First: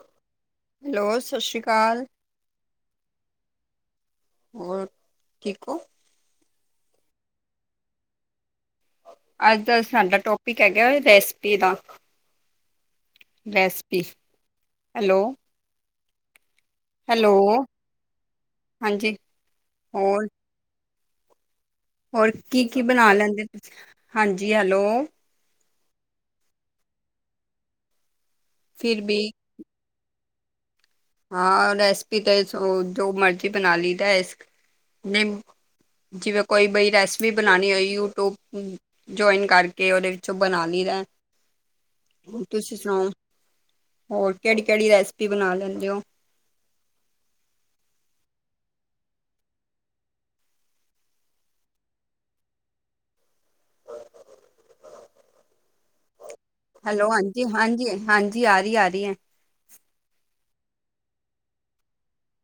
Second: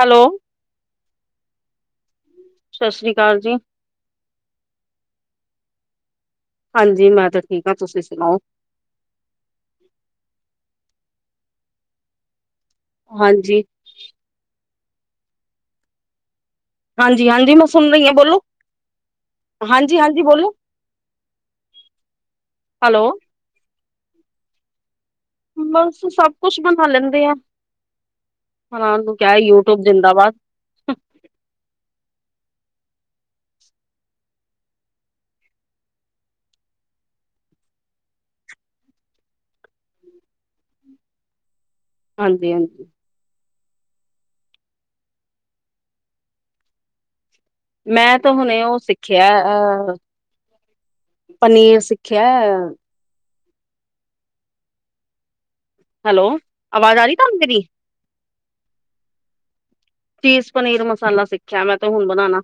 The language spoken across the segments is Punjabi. ਹੈਲੋ‌। ਹੈਲੋ ਸਤਿ ਸ਼੍ਰੀ ਅਕਾਲ। ਸਤਿ ਸ਼੍ਰੀ ਅਕਾਲ ਜੀ। ਹੋਰ ਠੀਕ ਹੋ। ਹਾਂਜੀ ਮੈਂ ਤਾਂ ਠੀਕ ਹਾਂ ਤੁਸੀਂ ਸੁਣਾਓ। ਅੱਜ ਦਾ ਸਾਡਾ ਟੋਪਿਕ ਹੈਗਾ ਰੈਸਪੀ ਦਾ ਹਾਂਜੀ, ਰੈਸਪ ਹੈਲੋ। ਹਾਂਜੀ ਹੈਲੋ ਹਾਂਜੀ ਮੈਂ ਸੁਣ ਰਹੀ ਹਾਂ ਬੋਲੋ ਹਾਂਜੀ ਹਾਂਜੀ ਹਾਂਜੀ ਹੋਰ ਬੋਲੋ। ਹੋਰ ਕੀ ਕੀ ਹੈਲੋ। ਬਣਾ ਲੈਂਦੇ ਤੁਸੀ ਹਾਂਜੀ ਹੈਲੋ। ਬਸ ਸਬ ਕੁਛ ਬਣਾ ਲੈਂਦੇ ਆ ਫਿਰ ਹ ਵੀ ਕਿਹਾ ਯੂਟਿਊਬ ਜਿੰਦਾਬਾਦ। ਹਾਂ ਰੈਸਪੀ ਤੇ ਜੋ ਮਰਜ਼ੀ ਬਣਾ ਲਈ ਤਾਂ ਇਸ। ਜਿਵੇਂ ਕੋਈ ਬਈ ਰੈਸਪੀ ਬਣਾਉਣੀ ਹੋਈ ਯੂਟਿਊਬ। ਜੁਆਇਨ ਕਰਕੇ ਉਹਦੇ ਵਿੱਚੋਂ ਬਣਾ ਲਈਦਾ। ਹਾਂਜੀ, ਤੁਸੀਂ ਹਾਂਜੀ ਸੁਣਾਓ ਹੋਰ ਕਿਹੜੀ ਕਿਹੜੀ ਰੈਸਿਪੀ ਬਣਾ ਲੈਂਦੇ ਹੋ ਮੈਂ ਤਾਂ ਹੁਣੇ ਉਹ ਸਿੱਖਿਆ ਅਹ। ਪਨੀਰ ਸਿੱਖਿਆ। ਹੈਲੋ। ਆਵਾਜ਼ ਆ ਹੈਲੋ, ਰਹੀ ਤੁਹਾਨੂੰ ਮੇਰੀ? ਹਾਂਜੀ-ਹਾਂਜੀ-ਹਾਂਜੀ ਆ ਰਹੀ ਆ ਰਹੀ ਹੈ। ਚੀਜ਼ ਪਨੀਰ ਮਸਾਲਾ ਸਿੱਖਿਆ ਮੈਂ ਤੇ ਹੁਣ ਬਣਾਉਣਾ।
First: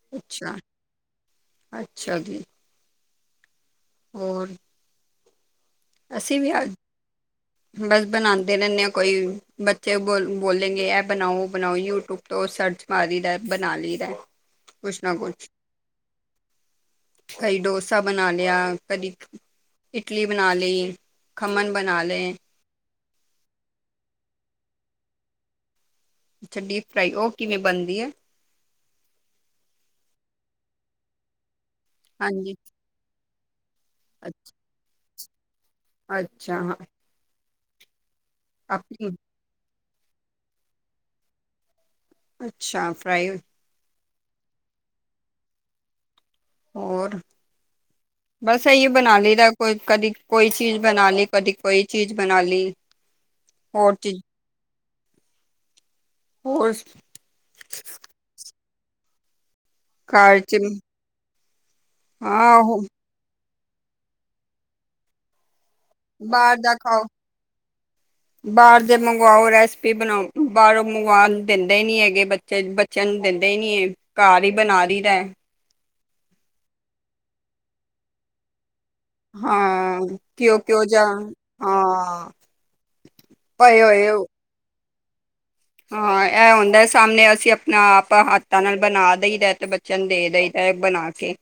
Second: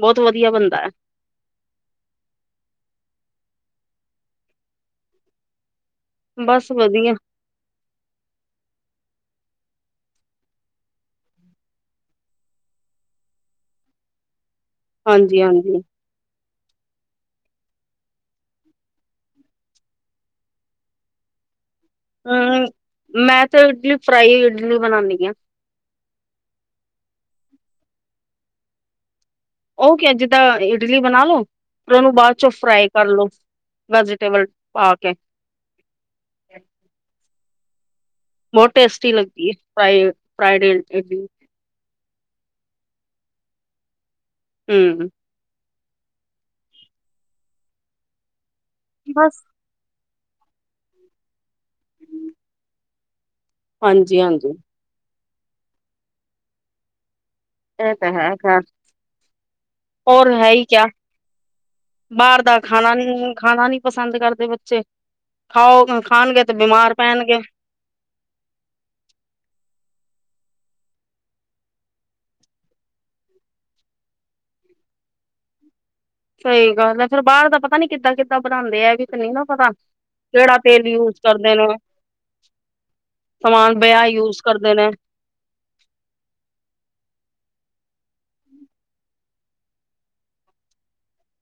ਬਹੁਤ ਵਧੀਆ ਅੱਛਾ, ਬਣਦਾ ਹੈ। ਅੱਛਾ ਜੀ। ਹੋਰ। ਅਸੀਂ ਵੀ ਬਸ ਅੱਜ ਵਧੀਆ, ਬਸ ਬਣਾਦੇ ਰਹਿੰਦੇ ਆ ਕੋਈ ਬੱਚੇ ਬੋਲ ਬੋਲੇਗੇ ਇਹ ਬਣਾਓ ਉਹ ਬਣਾਓ ਯੂਟਿਊਬ। ਤੋ ਸਰਚ ਮਾਰੀਦਾ ਬਣਾ ਲਈਦਾ ਕੁਛ ਨਾ ਹਾਂਜੀ, ਕੁਛ। ਹਾਂਜੀ। ਕਦੀ ਡੋਸਾ ਬਣਾ ਲਿਆ ਕਦੀ ਇਡਲੀ ਬ ਬਣਾ ਲੲੀ ਖਮਨ ਬਣਾ ਲੇ, ਹਮ, ਮੈਂ ਤਾਂ ਇਡਲੀ ਫਰਾਈ ਇਡਲੀ ਬਣਾਨੀ ਆ। ਅੱਛਾ, ਡੀਪ ਫਰਾਈ ਉਹ ਕਿਵੇਂ ਬਣਦੀ ਹੈ? ਉਹ ਕਿ ਅੱਜ ਤਾਂ ਇਡਲੀ ਬਣਾ ਲੋ ਫੇਰ ਉਹਨੂੰ ਬਾਅਦ ਚੋਂ ਹਾਂਜੀ ਫਰਾਈ ਕਰ ਲੋ। ਅ- ਵੈਜੀਟੇਬਲ ਪਾ ਕੇ, ਅੱਛਾ, ਹਾਂ। ਬਹੁਤ ਆਪਣੀ ਟੇਸਟੀ ਲਗਦੀ ਐ ਫਰਾਏ ਫਰਾਏ ਅੱਛਾ ਫਰਾਈ, ਹੂੰ, ਹੋਰ, ਬਸ ਇਹੀ ਬਣਾ ਲਈ ਬਸ ਦਾ, ਕੋਈ ਕਦੀ ਕੋਈ ਚੀਜ਼ ਬਣਾ ਲਈ ਕਦੀ ਕੋਈ ਚੀਜ਼ ਬਣਾ ਲਈ। ਹੋਰ ਚੀਜ਼ ਹਾਂਜੀ-ਹਾਂਜੀ। ਹੋਰ ਸ ਇਹ ਤਾਂ ਹੈ-ਹੈ। ਹੋਰ ਘਰ ਹੈ ਚ ਹੀ ਕਿਆ ਬਾਹਰ ਹਾਂ ਦਾ ਉਹ ਖਾਣਾ ਨਹੀ, ਖਾਣਾ ਨਹੀ। ਪਸੰਦ ਕਰਦੇ ਬੱਚੇ ਖਾਓ ਖਾਣਗੇ ਤੇ ਬਿਮਾਰ ਪੈਣਗੇ। ਬਾਰ ਦੇ ਮੰਗਵਾਓ ਰੈਸਪੀ ਬਣਾਓ, ਬਾਹਰੋਂ ਮੰਗਵਾਣ ਦਿੰਦੇ ਨੀ ਹੈਗੇ ਬੱਚੇ ਬੱ ਚਿਆਂ ਨੂੰ ਦਿੰਦੇ ਈ ਨੇ, ਘਰ ਈ ਬਣਾ ਲੲੀ ਦਾ। ਸ‌ਈ ਗੱਲ ਐ, ਫੇਰ ਬਾਹਰ ਦਾ ਪਤਾ ਨੀ ਕਿੱਦਾਂ-ਕਿੱਦਾਂ ਬਣਾਂਦੇ ਆ ਗੇ। ਨੀ ਨਾ ਪਤਾ ਹਾਂ ਕਿਉ ਕੇੜਾ ਕਿਉ ਤੇਲ ਜਾ ਯੂਜ ਕਰਦੇ ਨੇ। ਹਾਂ ਸਮਾਨ ਪਏ ਬਿਹਾ ਹੋਏ ਯੂਜ ਕਰਦੇ ਨੇ। ਹਾਂ ਐ ਹੁੰਦਾ ਸਾਹਮਣੇ ਅਸੀਂ ਆਪਣਾ ਆਪ ਹੱਥਾਂ ਨਾਲ ਬਣਾ ਦੇਈਦਾ ਤੇ ਬ ਚਿਆਂ ਨੂੰ ਦੇ ਦ‌ਈ ਦਾ ਬਣਾ ਕੇ।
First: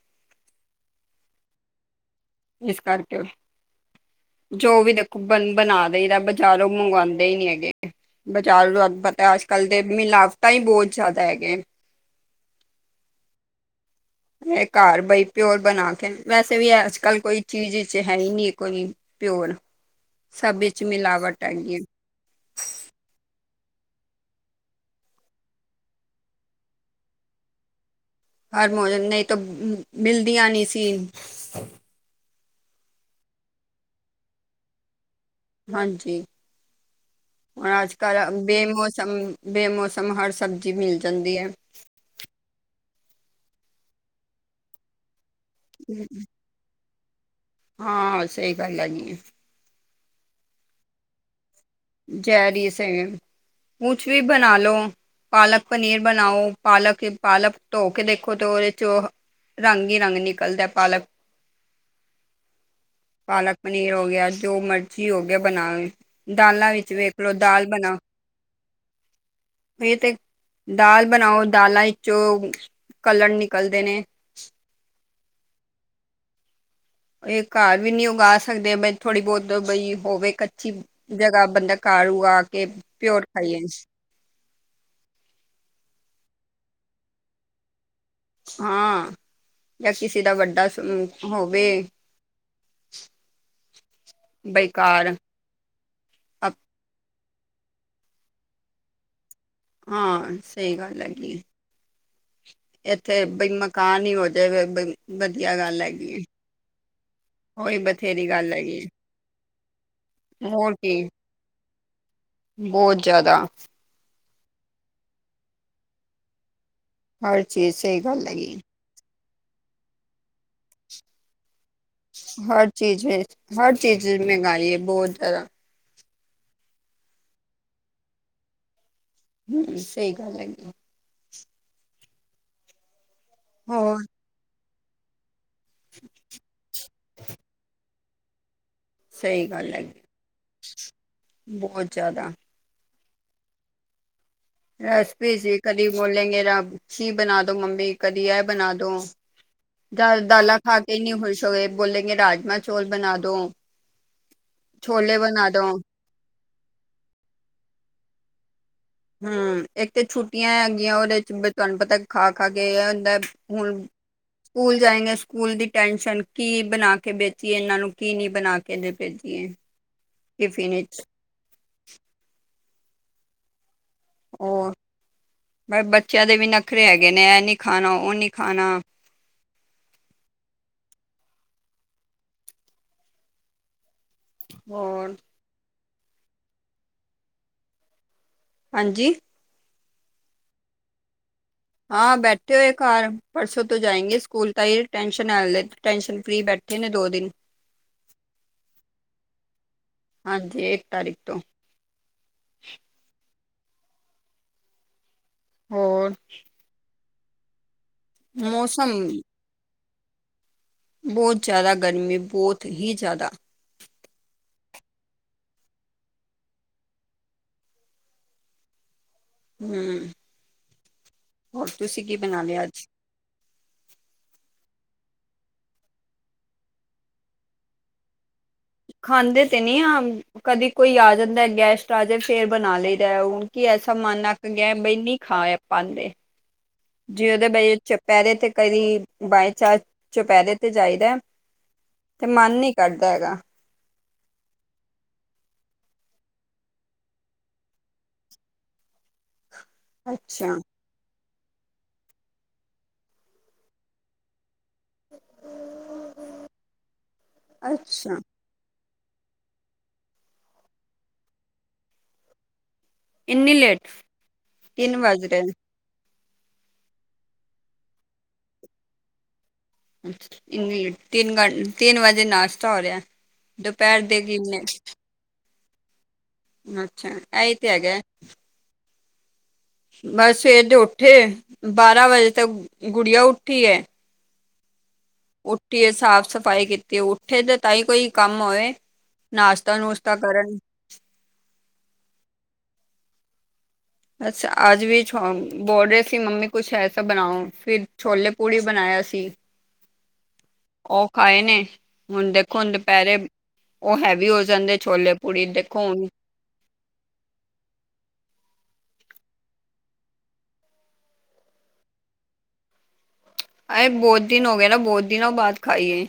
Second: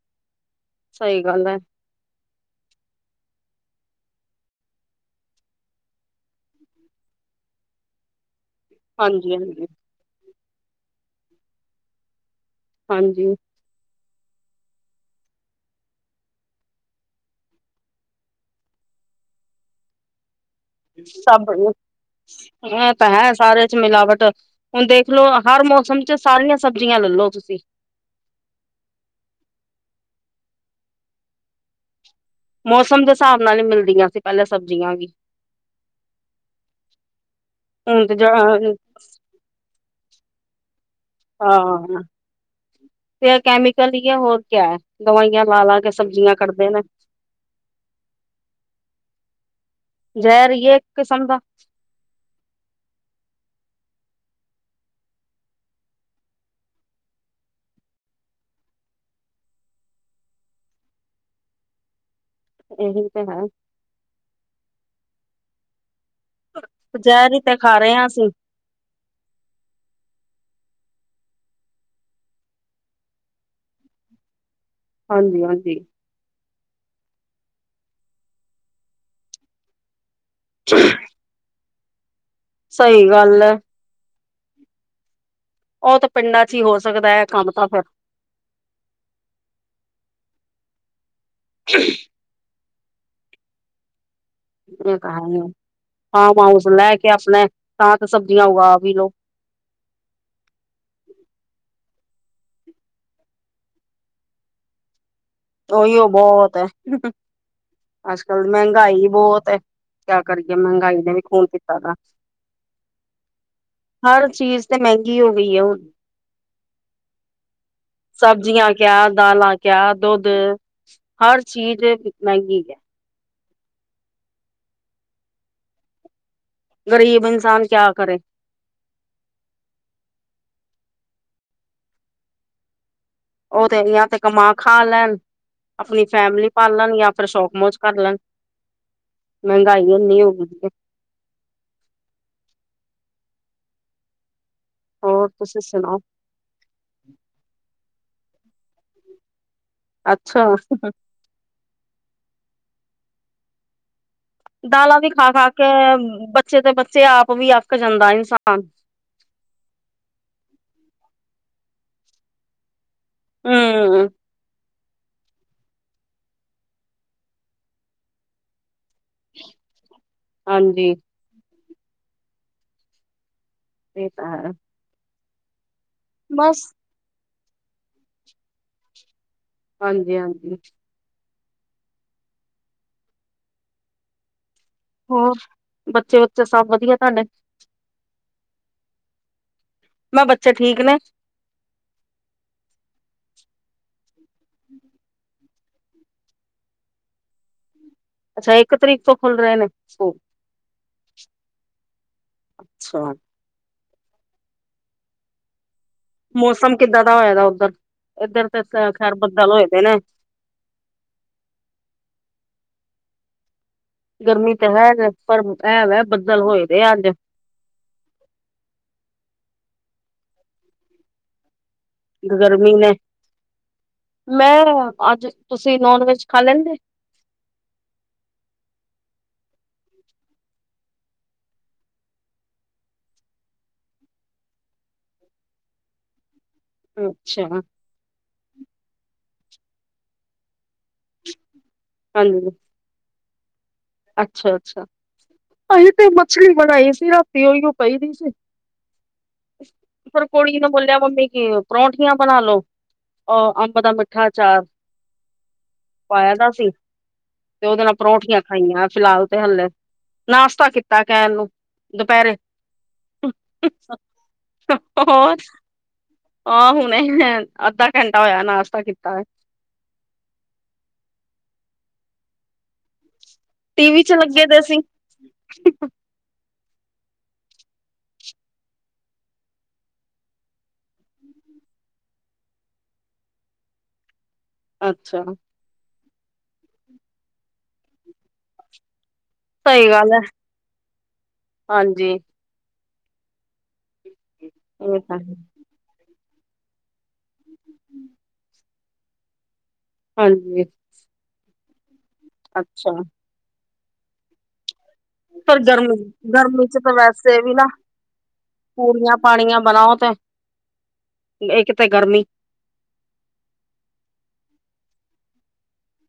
ਸ‌ਈ ਗੱਲ ਐ। ਇਸ ਕਰਕੇ ਓ ਜੋ ਵੀ ਦੇਖੋ ਬਣ ਬਣਾ ਦੇਈ ਦਾ ਬਾਜ਼ਾਰੋਂ ਮੰਗਵਾਂਦੇ ਈ ਨੀ ਹੈਗੇ। ਬਾਜ਼ਾਰੋ ਤਾਨੂੰ ਪਤਾ ਹਾਂਜੀ ਅੱਜ ਹਾਂਜੀ ਕੱਲ ਦੇ ਮਿਲਾਵਟਾਂ ਈ ਬੋਤ ਜਾਦਾ ਹੈਗੇ। ਹਾਂਜੀ। ਏ ਘਰ ਬਈ ਪਿਓਰ ਬਣਾ ਕੇ ਵੈਸੇ ਵੀ ਅੱਜ-ਕੱਲ ਕੋਈ ਚੀਜ਼ ਇਚ ਹੈ ਈ ਨੀ ਕੋਈ। ਪਿਓਰ ਸਭ ਇਚ- ਸਭ ਨੂੰ, ਹਾਂ ਇਹਤਾਂ ਹੈ ਸਾਰੇ ਚ ਮਿਲਾਵਟ ਹੁਣ ਦੇਖਲੋ ਹਰ ਮੌਸਮ ਚ ਸਾਰੀਆਂ ਸਬਜ਼ੀਆਂ ਲੈਲੋ ਤੁਸੀਂ। ਹਰ ਮੋਜਮ ਨਈ ਤੋ ਮਿਲਦੀਆਂ ਨੀ ਸੀ। ਮੌਸਮ ਦੇ ਸਾਬ ਨਾਲ ਈ ਮਿਲਦੀਆਂ ਸੀ ਪੈਲਾਂ ਸਬਜ਼ੀਆਂ ਵੀ। ਹਾਂਜੀ ਹੁਣ ਤੇ ਅੱਜ-ਕੱਲ ਬੇ ਹਾਂ ਮੋਸ ਸਮ- ਬੇਮੌਸਮ ਹਰ ਸਬਜੀ ਮਿਲ ਜ ਹਾਂ, ਤੇ ਐ ਕੈਮੀਕਲ ਈ ਐ, ਹੋਰ ਕਿਆ ਦਵਾਈਆਂ ਲਾ- ਲਾ ਕੇ ਸਬਜ਼ੀਆਂ ਕੱਢਦੇ ਨੇ ਹਾਂ, ਸਹੀ ਗੱਲ ਹੈਗੀ ਐ। ਜੈਰ ਈ ਏ ਇਕ ਕਿਸਮ ਦਾ। ਜੈਰ ਈ ਏ ਸ‌ਈ, ਕੁਛ ਵੀ ਬਣਾ ਲੋ। ਪਾਲਕ ਪਨੀਰ ਬਣਾਓ, ਪਾਲਕ- ਪਾਲਕ ਧੋ ਕੇ ਦੇਖੋ ਤੇ ਓਦੇ 'ਚ ਓ ਰੰਗ ਈ ਰੰਗ ਨਿਕਲਦਾ, ਪਾਲਕ ਏਹੀ ਤੇ ਗੱਲ। ਪਾਲਕ ਪਨੀਰ ਹੋ ਗਿਆ, ਜੋ ਮਰਜੀ ਹੋ ਗਿਆ ਬਣਾ ਦਾਲਾਂ ਵਿੱਚ ਵੇਖ ਲੋ, ਜ਼ਹਿਰ ਹੀ ਤੇ ਦਾਲ ਖਾ ਰਹੇ ਬਣਾ- ਹਾਂ ਅਸੀਂ ਏ ਤੇ ਦਾਲ ਬਣਾਓ, ਦਾਲਾਂ ਇਚੋਂ ਕਲਰ ਨਿਕਲਦੇ ਨੇ। ਹਾਂਜੀ- ਹਾਂਜੀ। ਏ ਘਰ ਵੀ ਨੀ ਉਗਾ ਸਕਦੇ, ਬਈ ਥੋੜੀ ਬੋਤ ਬਈ ਹੋਵੇ ਕਚੀ ਜਗਾਂ ਬੰਦਾ ਘਰ ਓਗਾ ਕੇ ਸਹੀ ਪਿਓਰ ਗੱਲ ਹੈ ਖਾਈਏ ਓ ਤੇ ਪਿੰਡਾਂ 'ਚ ਈ ਹੋ ਸਕਦਾ ਐ, ਕੰਮ ਤਾਂ ਫੇਰ ਹਾਂ- ਜਾਂ ਕਿਸੇ ਦਾ ਵੱਡਾ ਸੁ ਹੋਵੇ। [inaudible] ਬਈ ਏ ਤਾਂ ਘਰ ਹੈ ਈ, ਫਾਰਮ ਹਾਊਸ ਲੈ ਕੇ ਆਪਣੇ ਤਾਂ ਤੇ ਸਬਜ਼ੀਆਂ ਉਗਾ ਵੀ ਲੋ ਹਾਂ, ਸਹੀ ਗੱਲ ਹੈਗੀ ਏ। ਐਥੇ ਬਈ ਮਕਾਨ ਵੀ ਹੋ ਜਵੇ ਬ‌ਈ ਵਧੀਆਂ ਗ ਓਈਓ ਬੋਹਤ ਐ। ਉਹੀ ਅੱਜ ਬਥੇਰੀ ਕੱਲ ਗੱਲ ਹੈਗੀ ਮੈਹਗਾਈ ਬੋਤ‌ ਐ, ਕਿਆ ਕਰੀਏ ਮੈਹਗਾਈ ਨੇ ਵੀ ਖੂਨ ਪੀਤਾ ਦਾ ਬੋਹਤ ਜਾਅਦਾ ਹਰ ਚੀਜ਼ ਤੇ ਮੈਗੀ ਹੋ ਗਈ ਏ ਹੁਣ। ਹਰ ਚੀਜ਼, ਸਹੀ ਗੱਲ ਹੈਗੀ ਏਂ। ਸਬਜ਼ੀਆਂ ਕਿਆ ਦਾਲਾਂ, ਕਿਆ ਦੁੱਧ- ਹਰ ਚੀਜ਼। ਮਹਿੰਗੀ ਹਰ ਹੈ ਚੀਜ਼- ਹਰ ਚੀਜ਼ ਮੈਹਗਾਈ ਐ ਬੋਹਤ ਜਾਅਦਾ। ਗ਼ਰੀਬ ਇਨਸਾਨ ਕਿਆ ਕਰੇ। ਹੂੰ ਸਹੀ ਗੱਲ ਹੈਗੀ‌। ਉਹ ਤੇ ਹੋਰ ਯਾ ਤੇ ਕਮਾ ਖਾ ਲੈਣ ਆਪਣੀ ਫੈਮਲੀ ਪਾਲਣ, ਜਾਂ ਫਿਰ ਸ਼ੌਕਮੋਜ ਕਰ ਲੈਣ। ਸਹੀ ਗੱਲ ਮਹਿੰਗਾਈ ਹੈਗੀ ਏਨੀ ਹੋ ਗਈ ਦੀ ਐ। ਬਹੁਤ ਜ਼ਿਆਦਾ। ਹੋਰ ਐਸਪੀ ਸੀ ਤੁਸੀਂ ਕਦੀ ਸੁਣਾਓ ਬੋਲੇਗੇ ਰਾਮ ਸੀ ਬਣਾ ਦੋ ਮੰਮੀ ਕਦੀ ਐਹ ਬਣਾ ਦੋ, ਅੱਛਾ ਦਾਲਾਂ ਖਾ ਕੇ ਨੀਂ ੲੌ ਖੁਸ਼ ਤੋਂ ਏ ਬੋਲੇਗੇ ਰਾਜਮਾਂ ਚੌਲ ਬਣਾ ਦੋ। ਦਾਲਾਂ ਵੀ ਛੋਲੇ ਖਾ- ਖਾ ਬਣਾ ਦੋ ਕੇ ਬੱਚੇ ਤੇ ਬੱਚੇ ਆਪ ਵੀ ਅੱਕ ਜਾਂਦਾ ਇਨਸਾਨ। ਹੂੰ ਇੱਕ ਤੇ ਛੁੱਟੀਆਂ ਹੈਗੀਆਂ ਉਹਦੇ ਚ ਤੁਹਾਨੂੰ ਪਤਾ ਖਾ -ਖਾ ਕੇ ਤੇ ਹੁਣ ਹਮ ਸਕੂਲ਼ ਜਾਏਂਗੇ। ਸਕੂਲ ਦੀ ਟੈਨਸ਼ਨ ਕੀ ਬਣਾ ਕੇ ਬੇਚੀਏ ਇਹਨਾਂ ਨੂੰ ਕੀ ਨੀਂ ਬਣਾ ਕੇ ਬੇਚ ਕਿ ਟਿਫਿਨ ਹਾਂਜੀ ਵਿਚ ਇਹ ਤਾਂ ਹੈਂ ਫੇਰ ਬੱਚਿਆਂ ਦੇ ਵੀ ਨੱਖਰੇ ਹੈਗੇ ਨੇ ਐਹ ਨੀ ਖਾਣਾ ਉਹ ਨੀ ਖਾਣਾ। ਹਾਂਜੀ- ਹਾਂਜੀ। ਹੋਰ ਬੱਚੇ ਉੱਥੇ ਸਭ ਵਧੀਆ ਤੁਹਾਡੇ। ਹਾਂਜੀ। ਮੈਂ ਬੱਚੇ ਠੀਕ ਨੇ। ਹਾਂ ਬੈਠੇ ਹੋਏ ਘਰ ਪਰਸੋਂ ਤੋਂ ਜਾਏਂਗੇ ਸਕੂਲ ਤਾਂਹੀ ਟੈਂਸ਼ਨ ਆ ਹਲੇ ਟੈਂਨਸ਼ਨ ਫ੍ਰਰੀ ਬੈਠੇ ਨੇ ਦੋ ਦਿਨ ਅੱਛਾ ਇੱਕ ਤਰੀਕ ਤੋਂ ਖੁੱਲ ਰਹੇ ਨੇ ਸਕੂਲ, ਹਾਂਜੀ ਇੱਕ ਤਾਰੀਖ ਤੋਂ ਅੱਛਾ। ਹੋਰ ਮੌਸਮ ਕਿੱਦਾਂ ਦਾ ਹੋਏ ਦਾ ਉੱਧਰ ਇੱਧਰ ਤੇ ਮੌਸਮ ਖੈਰ ਬੱਦਲ ਹੋਏ ਦੇ ਨੇ। ਬਹੁਤ ਜਾਦਾ ਗਰਮੀ ਬਹੁਤ ਹੀ ਜ਼ਿਆਦਾ। ਗਰਮੀ ਤਾਂ ਹੈਗਾ ਪਰ ਐਹ ਵ ਬੱਦਲ ਹੋਏ ਦੇ ਅੱਜ। ਹਮ। ਹੋਰ ਤੁਸੀਂ ਕੀ ਬਣਾ ਲਿਆ ਗਰਮੀ ਅੱਜ ਨੇ, ਮੈਂ ਅੱਜ ਤੁਸੀਂ ਨੋਨ ਵੈਜ ਖਾ ਲੈਂਦੇ। ਖਾਂਦੇ ਤੇ ਨੀ ਆਂ ਕਦੀ ਕੋਈ ਆ ਜਾਂਦਾ ਗੈਸਟ ਆ ਜਾਵੇ ਫਿਰ ਬਣਾ ਲਈਦਾ ਹੁਣ ਕੀ ਐਸਾ ਮਨ ਅਕ ਗਿਆ ਬੈਨੀ ਖਾਆ ਪਾਂਦੇ ਜੀ ਅੱਛਾ ਉਹਦੇ ਬ ਚ ਚੁਪਹਿਰੇ ਤੇ ਕਦੀ, ਬਾਏਚਾਰ ਚੁਪਹਿਰੇ ਤੇ ਜਾਈਦਾ ਤੇ ਹਾਂਜੀ ਮਨ ਨੀ ਕਰਦਾ ਹੈਗਾ। ਅੱਛਾ- ਅੱਛਾ ਅਸੀਂ ਤੇ ਮਛਲੀ ਬਣਾਈ ਸੀ ਰਾਤੀ ਓਹੀਓ ਪਈ ਦੀ ਸੀ। [inaudible] ਫੇਰ ਅੱਛਾ ਕੁੜੀ ਨੂੰ ਬੋਲਿਆ ਮੰਮੀ ਕਿ ਪਰੌਂਠੀਆਂ ਬਣਾ ਲਓ ਅ ਅੰਬ ਦਾ ਮਿੱਠਾ ਚਾਰ ਪਾਇਆ ਦਾ ਸੀ, ਤੇ ਉਹਦੇ ਨਾਲ ਅੱਛਾ ਪਰੌਠੀਆਂ ਖਾਈਆਂ ਫਿਲਹਾਲ ਤੇ ਹਲੇੇ, ਨਾਸ਼ਤਾ ਕੀਤਾ ਕਹਿਣ ਨੂੰ ਦੁਪਹਿਰੇ ਇੰਨੀ ਲੇਟ ਤਿੰਨ ਵੱਜ ਹੋਰ ਰਹੇ ਨੇ। ਆਹ ਹੁਣੇ ਅੱਧਾ ਘੰਟਾ ਹੋਇਆ ਨਾਸ਼ਤਾ ਕੀਤਾ ਏ ਅੱਛਾ ਇੰਨੀ ਲੇਟ ਤਿੰਨ ਤਿੰਨ ਵਜੇ ਨਾਸ਼ਤਾ ਹੋ ਰਿਹਾ। ਟੀ ਦੁਪਹਿਰ ਵੀ ਚ ਦੇ ਲੱਗੇ ਤਿੰਨ [inaudible] ਅੱਛਾ ਐਹੀ ਤੇ ਹੈਗਾ। ਬਸ ਸਵੇਰ ਦੇ ਉੱਠੇ, ਬਾਰਾਂ ਵਜੇ ਤੇ ਗੁੜੀਆ ਉੱਠੀ ਹੈ। ਅੱਛਾ। ਉੱਠੀ ਏ ਸਾਫ਼ ਸਫ਼ਾਈ ਕੀਤੀ, ਉੱਠੇ ਤੇ ਤਾਂ ਹੀ ਕੋਈ ਕੰਮ ਹੋਵੇ। ਨਾਸ਼ਤਾ ਸਈ ਗੱਲ ਨੁਸ਼ਤਾ ਹੈ ਕਰਨ ਹਾਂਜੀ। ਅੱਛਾ ਅੱਜ ਇਹ ਵੀ ਤਾਂ ਛੋਂ ਬੋਲ ਰਹੇ ਸੀ ਮੰਮੀ ਕੁਛ ਐਸਾ ਬਣਾਓ ਫੇਰ ਛੋਲੇ ਪੂੜੀ ਬਣਾਇਆ ਸੀ। ਹਾਂਜੀ ਓ ਖਾਏ ਨੇ ਹੁਣ ਦੇਖੋ ਅੱਛਾ ਦੁਪਹਿਰੇ ਉਹ ਹੈਵੀ ਹੋ ਜਾਂਦੇ ਛੋਲੇ ਪੂੜੀ ਸਰ ਗਰਮ ਦੇਖੋ ਹੁਣ ਗਰਮੀ 'ਚ ਤਾਂ ਵੈਸੇ ਵੀ ਨਾ, ਪੂੜੀਆਂ ਪਾਣੀਆਂ ਬਣਾਓ ਤੇ ਇੱਕ ਤੇ ਗਰਮੀ ਅ ਬਹੁਤ ਦਿਨ ਹੋ ਗਏ ਨਾ ਬਹੁਤ ਦਿਨ ਬਾਅਦ ਖਾਈਏ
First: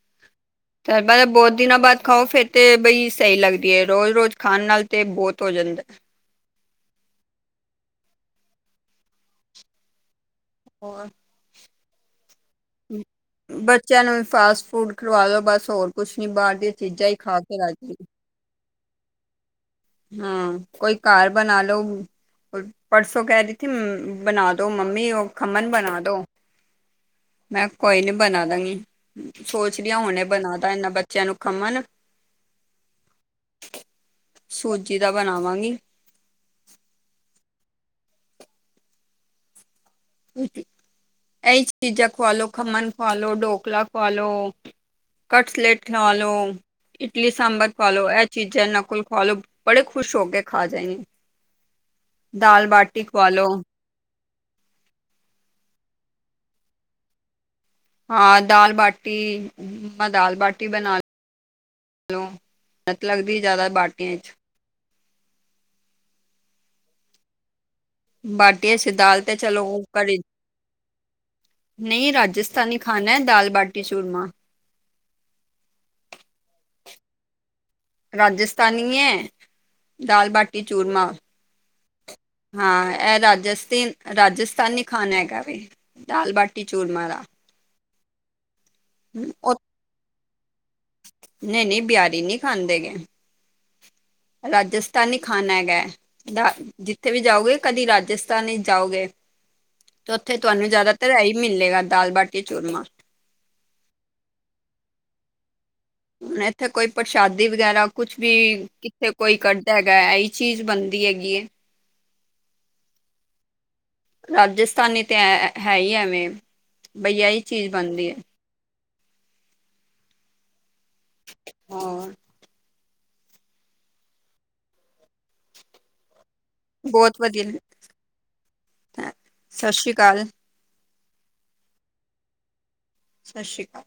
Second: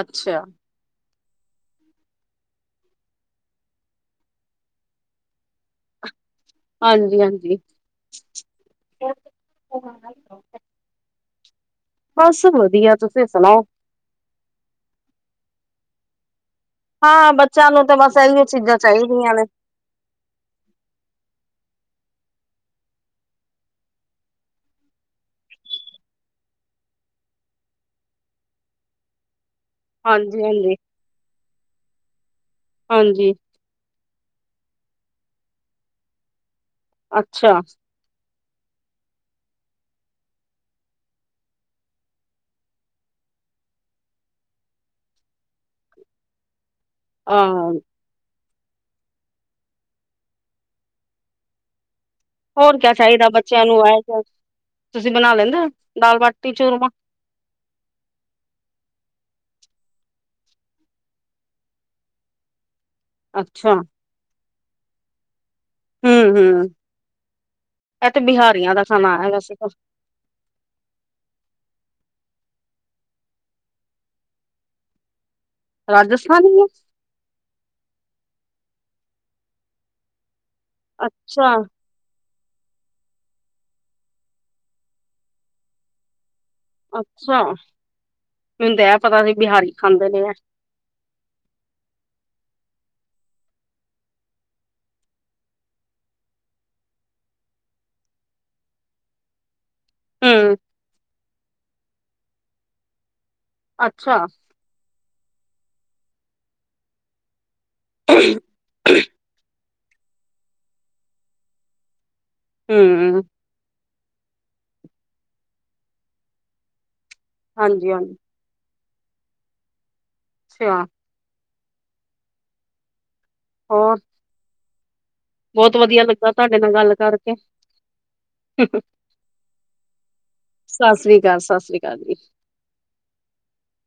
ਅੱਛਾ ਤੇ ਬਹੁਤ ਦਿਨਾਂ ਬਾਅਦ ਖਾਓ ਫੇਰ ਤੇ ਬਈ ਸਹੀ ਲੱਗਦੀ ਹੈ। ਰੋਜ਼ ਰੋਜ਼ ਖਾਣ ਨਾਲ ਤੇ ਬਹੁਤ ਹੋ ਜਾਂਦਾ ਹਾਂਜੀ-ਹਾਂਜੀ। ਹੋਰ ਬਸ ਵਧੀਆ ਤੁਸੀਂ ਸੁਣਾਓ। ਚਿਆਂ ਨੂੰ ਫਾਸਟ ਫੂਡ ਖਲਵਾਲੋ ਬਸ ਹੋਰ ਕੁਛ ਨੀ ਬਾਰ ਦੇ ਹਾਂ ਬੱਚਿਆਂ ਨੂੰ ਤਾਂ ਬਸ ਇਹੀਓ ਚੀਜ਼ਾਂ ਚਾਈਦੀਆਂ ਨੇ। ਹਾਂ ਕੋਈ ਘਰ ਬਣਾ ਲੋ। ਪਰਸੋਂ ਕੈ ਰਈ ਥੀ ਮ ਬਣਾ ਦੋ ਮੰਮੀ ਓ ਖਮਨ ਬਣਾ ਦੋ। ਮੈਂ ਕੋਈ ਨੀ ਬਣਾ ਦਾਂਗੀ। ਸੋਚਦੀ ਆਂ ਹੁਣੇ ਹਾਂਜੀ ਬਣਾ ਦਾ ਹਾਂਜੀ ਇਹਨਾਂ ਬੱਚਿਆਂ ਨੂੰ ਖਮਣ ਹਾਂਜੀ ਸੂਜੀ ਦਾ ਬਣਾਵਾਂਗੀ। ਅੱਛਾ ਇਹੀ ਚੀਜ਼ਾਂ ਖਵਾ ਲੋ ਖਮਣ ਖਵਾ ਲੋ ਢੋਕਲਾ ਖਵਾ ਲੋ। ਕਟਸਲੇਟ ਖਾ ਲੋ ਇਡਲੀ ਸਾਂਬਰ ਆਹ ਪਾ ਲੋ ਐ ਚੀ ਚੀਜ਼ਾਂ ਨਕੁਲ ਖਾ ਲੋ ਬੜੇ ਖੁਸ਼ ਹੋ ਕੇ ਖਾ ਜੇਗੇ। ਹੋਰ ਕਿਆ ਚਾਈਦਾ ਖਵਾ ਲੋ ਬੱਚਿਆਂ ਨੂੰ ਆ ਤੁਸੀਂ ਬਣਾ ਲੈਂਦੇ ਦਾਲ ਬਾਟੀ ਚੂਰਮਾ ਹਾਂ ਦਾਲ ਬਾਟੀ- ਦਾਲ ਬਾਟੀ ਬਣਾ ਲਓ। ਨੱਤ ਲੱਗਦੀ ਜਾਦਾ ਅੱਛਾ ਬਾਟੀ 'ਚ ਹੂੰ-ਹੂੰ ਐ ਤੇ ਬਿਹਾਰੀਆਂ ਦਾ ਖਾਣਾ ਹੈਗਾ ਸੀਗਾ। ਕੜੀ ਨਈ ਰਾਜਸਥਾਨੀ ਖਾਣਾ ਹੈ ਦਾਲ ਬਾਟੀ ਚੂਰਮਾ ਰਾਜਸਥਾਨੀ ਏ। ਰਾਜਸਥਾਨੀ ਐਂ ਦਾਲ ਬਾਟੀ ਚੂਰਮਾ ਅੱਛਾ ਹਾਂ ਇਹ ਰਾਜਸਥ ਰਾਜਸਥਾਨੀ ਖਾਣਾ ਹੈਗਾ ਵੇ ਦਾਲ ਬਾਟੀ ਚੂਰਮਾ ਦਾ ਅੱਛਾ ਮੈਨੂੰ ਤਾਂ ਐ ਪਤਾ ਹੀ ਬਿਹਾਰੀ ਖਾਂਦੇ ਨੇ ਐ। ਨਈ-ਨਈ ਬਿਆਰੀ ਨਈ ਖਾਂਦੇ ਹੈਗੇ। ਰਾਜਸਥਾਨੀ ਖਾਨਾ ਹੈਗਾ। ਜ ਜਿੱਥੇ ਵੀ ਜਾਓਗੇ ਕਦੀ ਰਾਜਸਥਾਨ 'ਚ ਜਾਓਗੇ। ਤੇ ਉੱਥੇ ਹੂੰ ਤੁਹਾਨੂੰ ਜਾਦਾਤਰ ਐ ਹੀ ਮਿਲੇਗਾ ਦਾਲ ਬਾਟੀ ਚੂਰਮਾ ਅੱਛਾ ਹੁਣ ਇੱਥੇ ਕੋਈ ਪ੍ਰਸ਼ਾਦੀ ਵਗੈਰਾ ਕੁਛ ਵੀ ਕਿੱਥੇ ਕੋਈ ਕ ਹੈਗਾ ਇਹੀ ਚੀਜ਼ ਬਣਦੀ ਹੈਗੀ। ਹੂੰ ਰਾਜਸਥਾਨੀ ਤੇ ਐ ਹੈ ਹੀ ਐਵੇਂ ਬਈ ਆ ਹੀ ਚੀਜ਼ ਹਾਂਜੀ ਬਣਦੀ ਹਾਂਜੀ ਏ। ਅੱਛਾ ਹੋਰ ਹੋਰ ਬੋਤ ਵਧੀਆ ਲੱਗਾ। ਤੁਹਾਡੇ ਨਾਲ ਗੱਲ ਬਹੁਤ ਕਰਕੇ ਵਧੀਆ ਲੱਗਦਾ ਹੈ। ਸਤਿ ਸ਼੍ਰੀ ਅਕਾਲ ਸਤਿ ਸ਼੍ਰੀ ਅਕਾਲ ਸਤਿ ਸ੍ਰੀ ਅਕਾਲ ਜੀ। ਸਤਿ ਸ਼੍ਰੀ ਅਕਾਲ।